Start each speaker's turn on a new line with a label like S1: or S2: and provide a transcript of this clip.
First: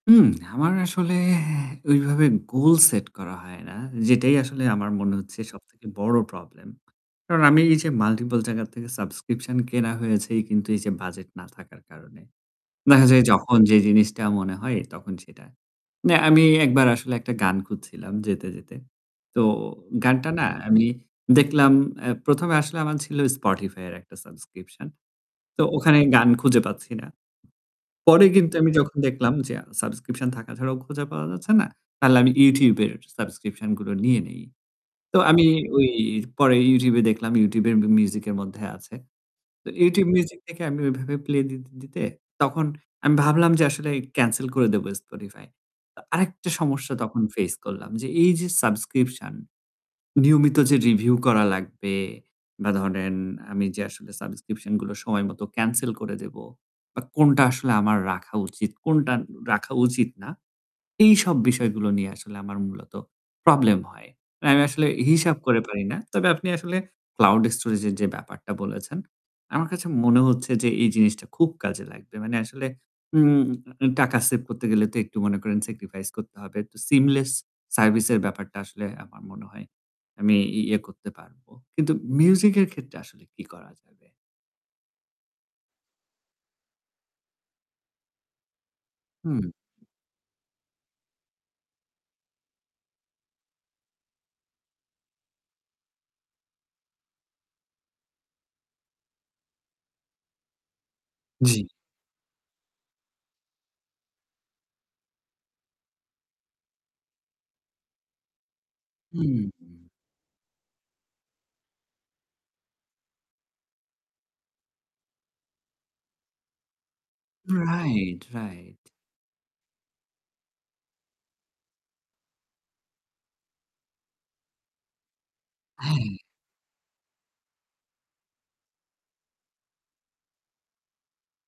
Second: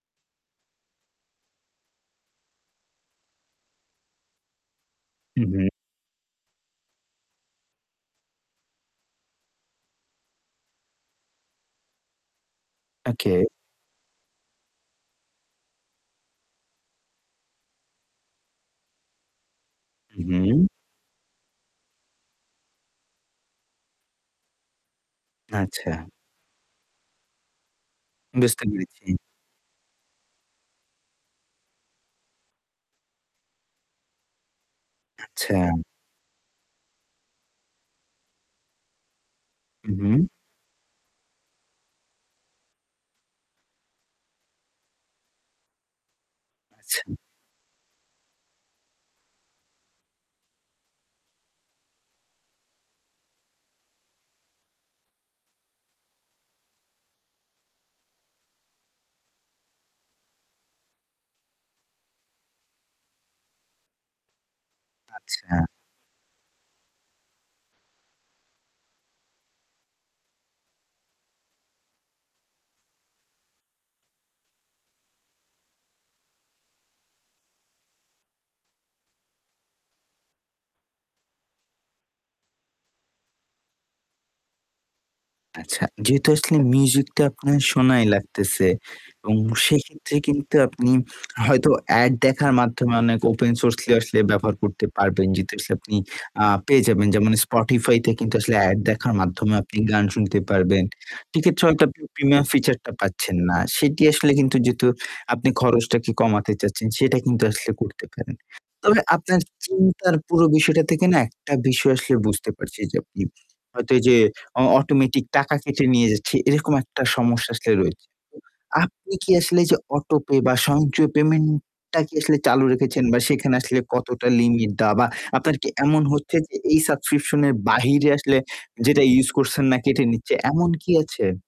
S1: হুম। আমার আসলে ওইভাবে গোল সেট করা হয় না। যেটাই আসলে আমার মনে হচ্ছে
S2: হু, হু।
S1: সবথেকে বড় প্রবলেম। কারণ আমি এই যে মাল্টিপল জায়গার থেকে সাবস্ক্রিপশন কেনা হয়েছে কিন্তু এই যে বাজেট না থাকার কারণে। দেখা যায়
S2: ওকে।
S1: যখন যে জিনিসটা মনে হয় তখন সেটা। না আমি একবার আসলে একটা গান খুঁজছিলাম যেতে, যেতে। তো
S2: উ,
S1: গানটা না
S2: হু।
S1: আমি দেখলাম এ্যা ১ম এ আসলে আমার ছিল Spotify এর একটা সাবস্ক্রিপশন। তো
S2: আচ্ছা।
S1: ওখানে গান খুঁজে পাচ্ছি না। পরে কিন্তু
S2: বুঝতে
S1: আমি যখন
S2: পেরেছি।
S1: দেখলাম যে আ সাবস্ক্রিপশন থাকা ছাড়াও খোঁজা পাওয়া যাচ্ছে না, তাহলে আমি YouTube এর সাবস্ক্রিপশন গুলো নিয়ে নেই। তো আমি
S2: আচ্ছা।
S1: ওই পরে YouTube এ দেখলাম YouTube এর মি মিউজিক এর মধ্যে আছে। তো YouTube
S2: উহু।
S1: Music থেকে আমি ওইভাবে প্লে দিতে, দিতে তখন আমি ভাবলাম যে আসলে ক্যানসেল করে দেব Spotify। তো আরেকটা সমস্যা
S2: আচ্ছা।
S1: তখন ফেস করলাম যে এই যে সাবস্ক্রিপশন নিয়মিত যে রিভিউ করা লাগবে বা ধরেন আমি যে আসলে সাবস্ক্রিপশন গুলো সময় মতো ক্যানসেল করে দেব বা কোনটা আসলে আমার রাখা উচিত, কোনটা রাখা উচিত না এইসব বিষয়গুলো নিয়ে আসলে আমার মূলত প্রবলেম হয়। না আমি আসলে হি হিসাব
S2: আচ্ছা।
S1: করে পারি না। তবে আপনি আসলে ক্লাউড স্টোরেজ এর যে ব্যাপারটা বলেছেন। আমার কাছে মনে হচ্ছে যে এই জিনিসটা খুব কাজে লাগবে। মানে আসলে উম টাকা সেভ করতে গেলে তো একটু মনে করেন সেক্রিফাইস করতে হবে। তো সিমলেস সার্ভিস এর ব্যাপারটা আসলে আমার মনে হয় আমি ই ইয়ে করতে পারব। কিন্তু মিউজিক এর ক্ষেত্রে আসলে কি করা যাবে?
S2: আচ্ছা। যেহেতু আসলে মিউজিক টা আপনার শোনাই লাগতেছে এবং
S1: হুম।
S2: সেক্ষেত্রে কিন্তু আপনি হয়তো এড দেখার মাধ্যমে অনেক ওপেন সোর্স গুলি আসলে ব্যবহার করতে পারবেন। যেহেতু আসলে আপনি আ পেয়ে যাবেন যেমন Spotify তে কিন্তু আসলে এড দেখার মাধ্যমে আপনি গান শুনতে পারবেন।
S1: জ্বী।
S2: সেক্ষেত্রে হয়তো আপনি প্রিমিয়াম ফিচার টা পাচ্ছেন না। সেটি আসলে কিন্তু যেহেতু আপনি খরচটাকে কমাতে চাচ্ছেন। সেটা কিন্তু আসলে করতে পারেন। তবে
S1: হুম,
S2: আপনার
S1: হুম।
S2: চিন্তার পুরো বিষয়টা থেকে না একটা বিষয় আসলে বুঝতে পারছি যে, আপনি হয়তো এইযে অ অটোমেটিক টাকা কেটে নিয়ে যাচ্ছে এরকম একটা সমস্যা আসলে রয়েছে।
S1: রাইট,
S2: তো
S1: রাইট।
S2: আপনি কি আসলে যে অটো-পে বা সঞ্চয় পেমেন্ট টা কি আসলে চালু রেখেছেন বা সেখানে আসলে কতটা লিমিট দেওয়া বা আপনার কি এমন
S1: হ্যাঁ।
S2: হচ্ছে যে এই সাবস্ক্রিপশন এর বাহিরে আসলে যেটা ইউস করছেন না কেটে নিচ্ছে এমন কি আছে?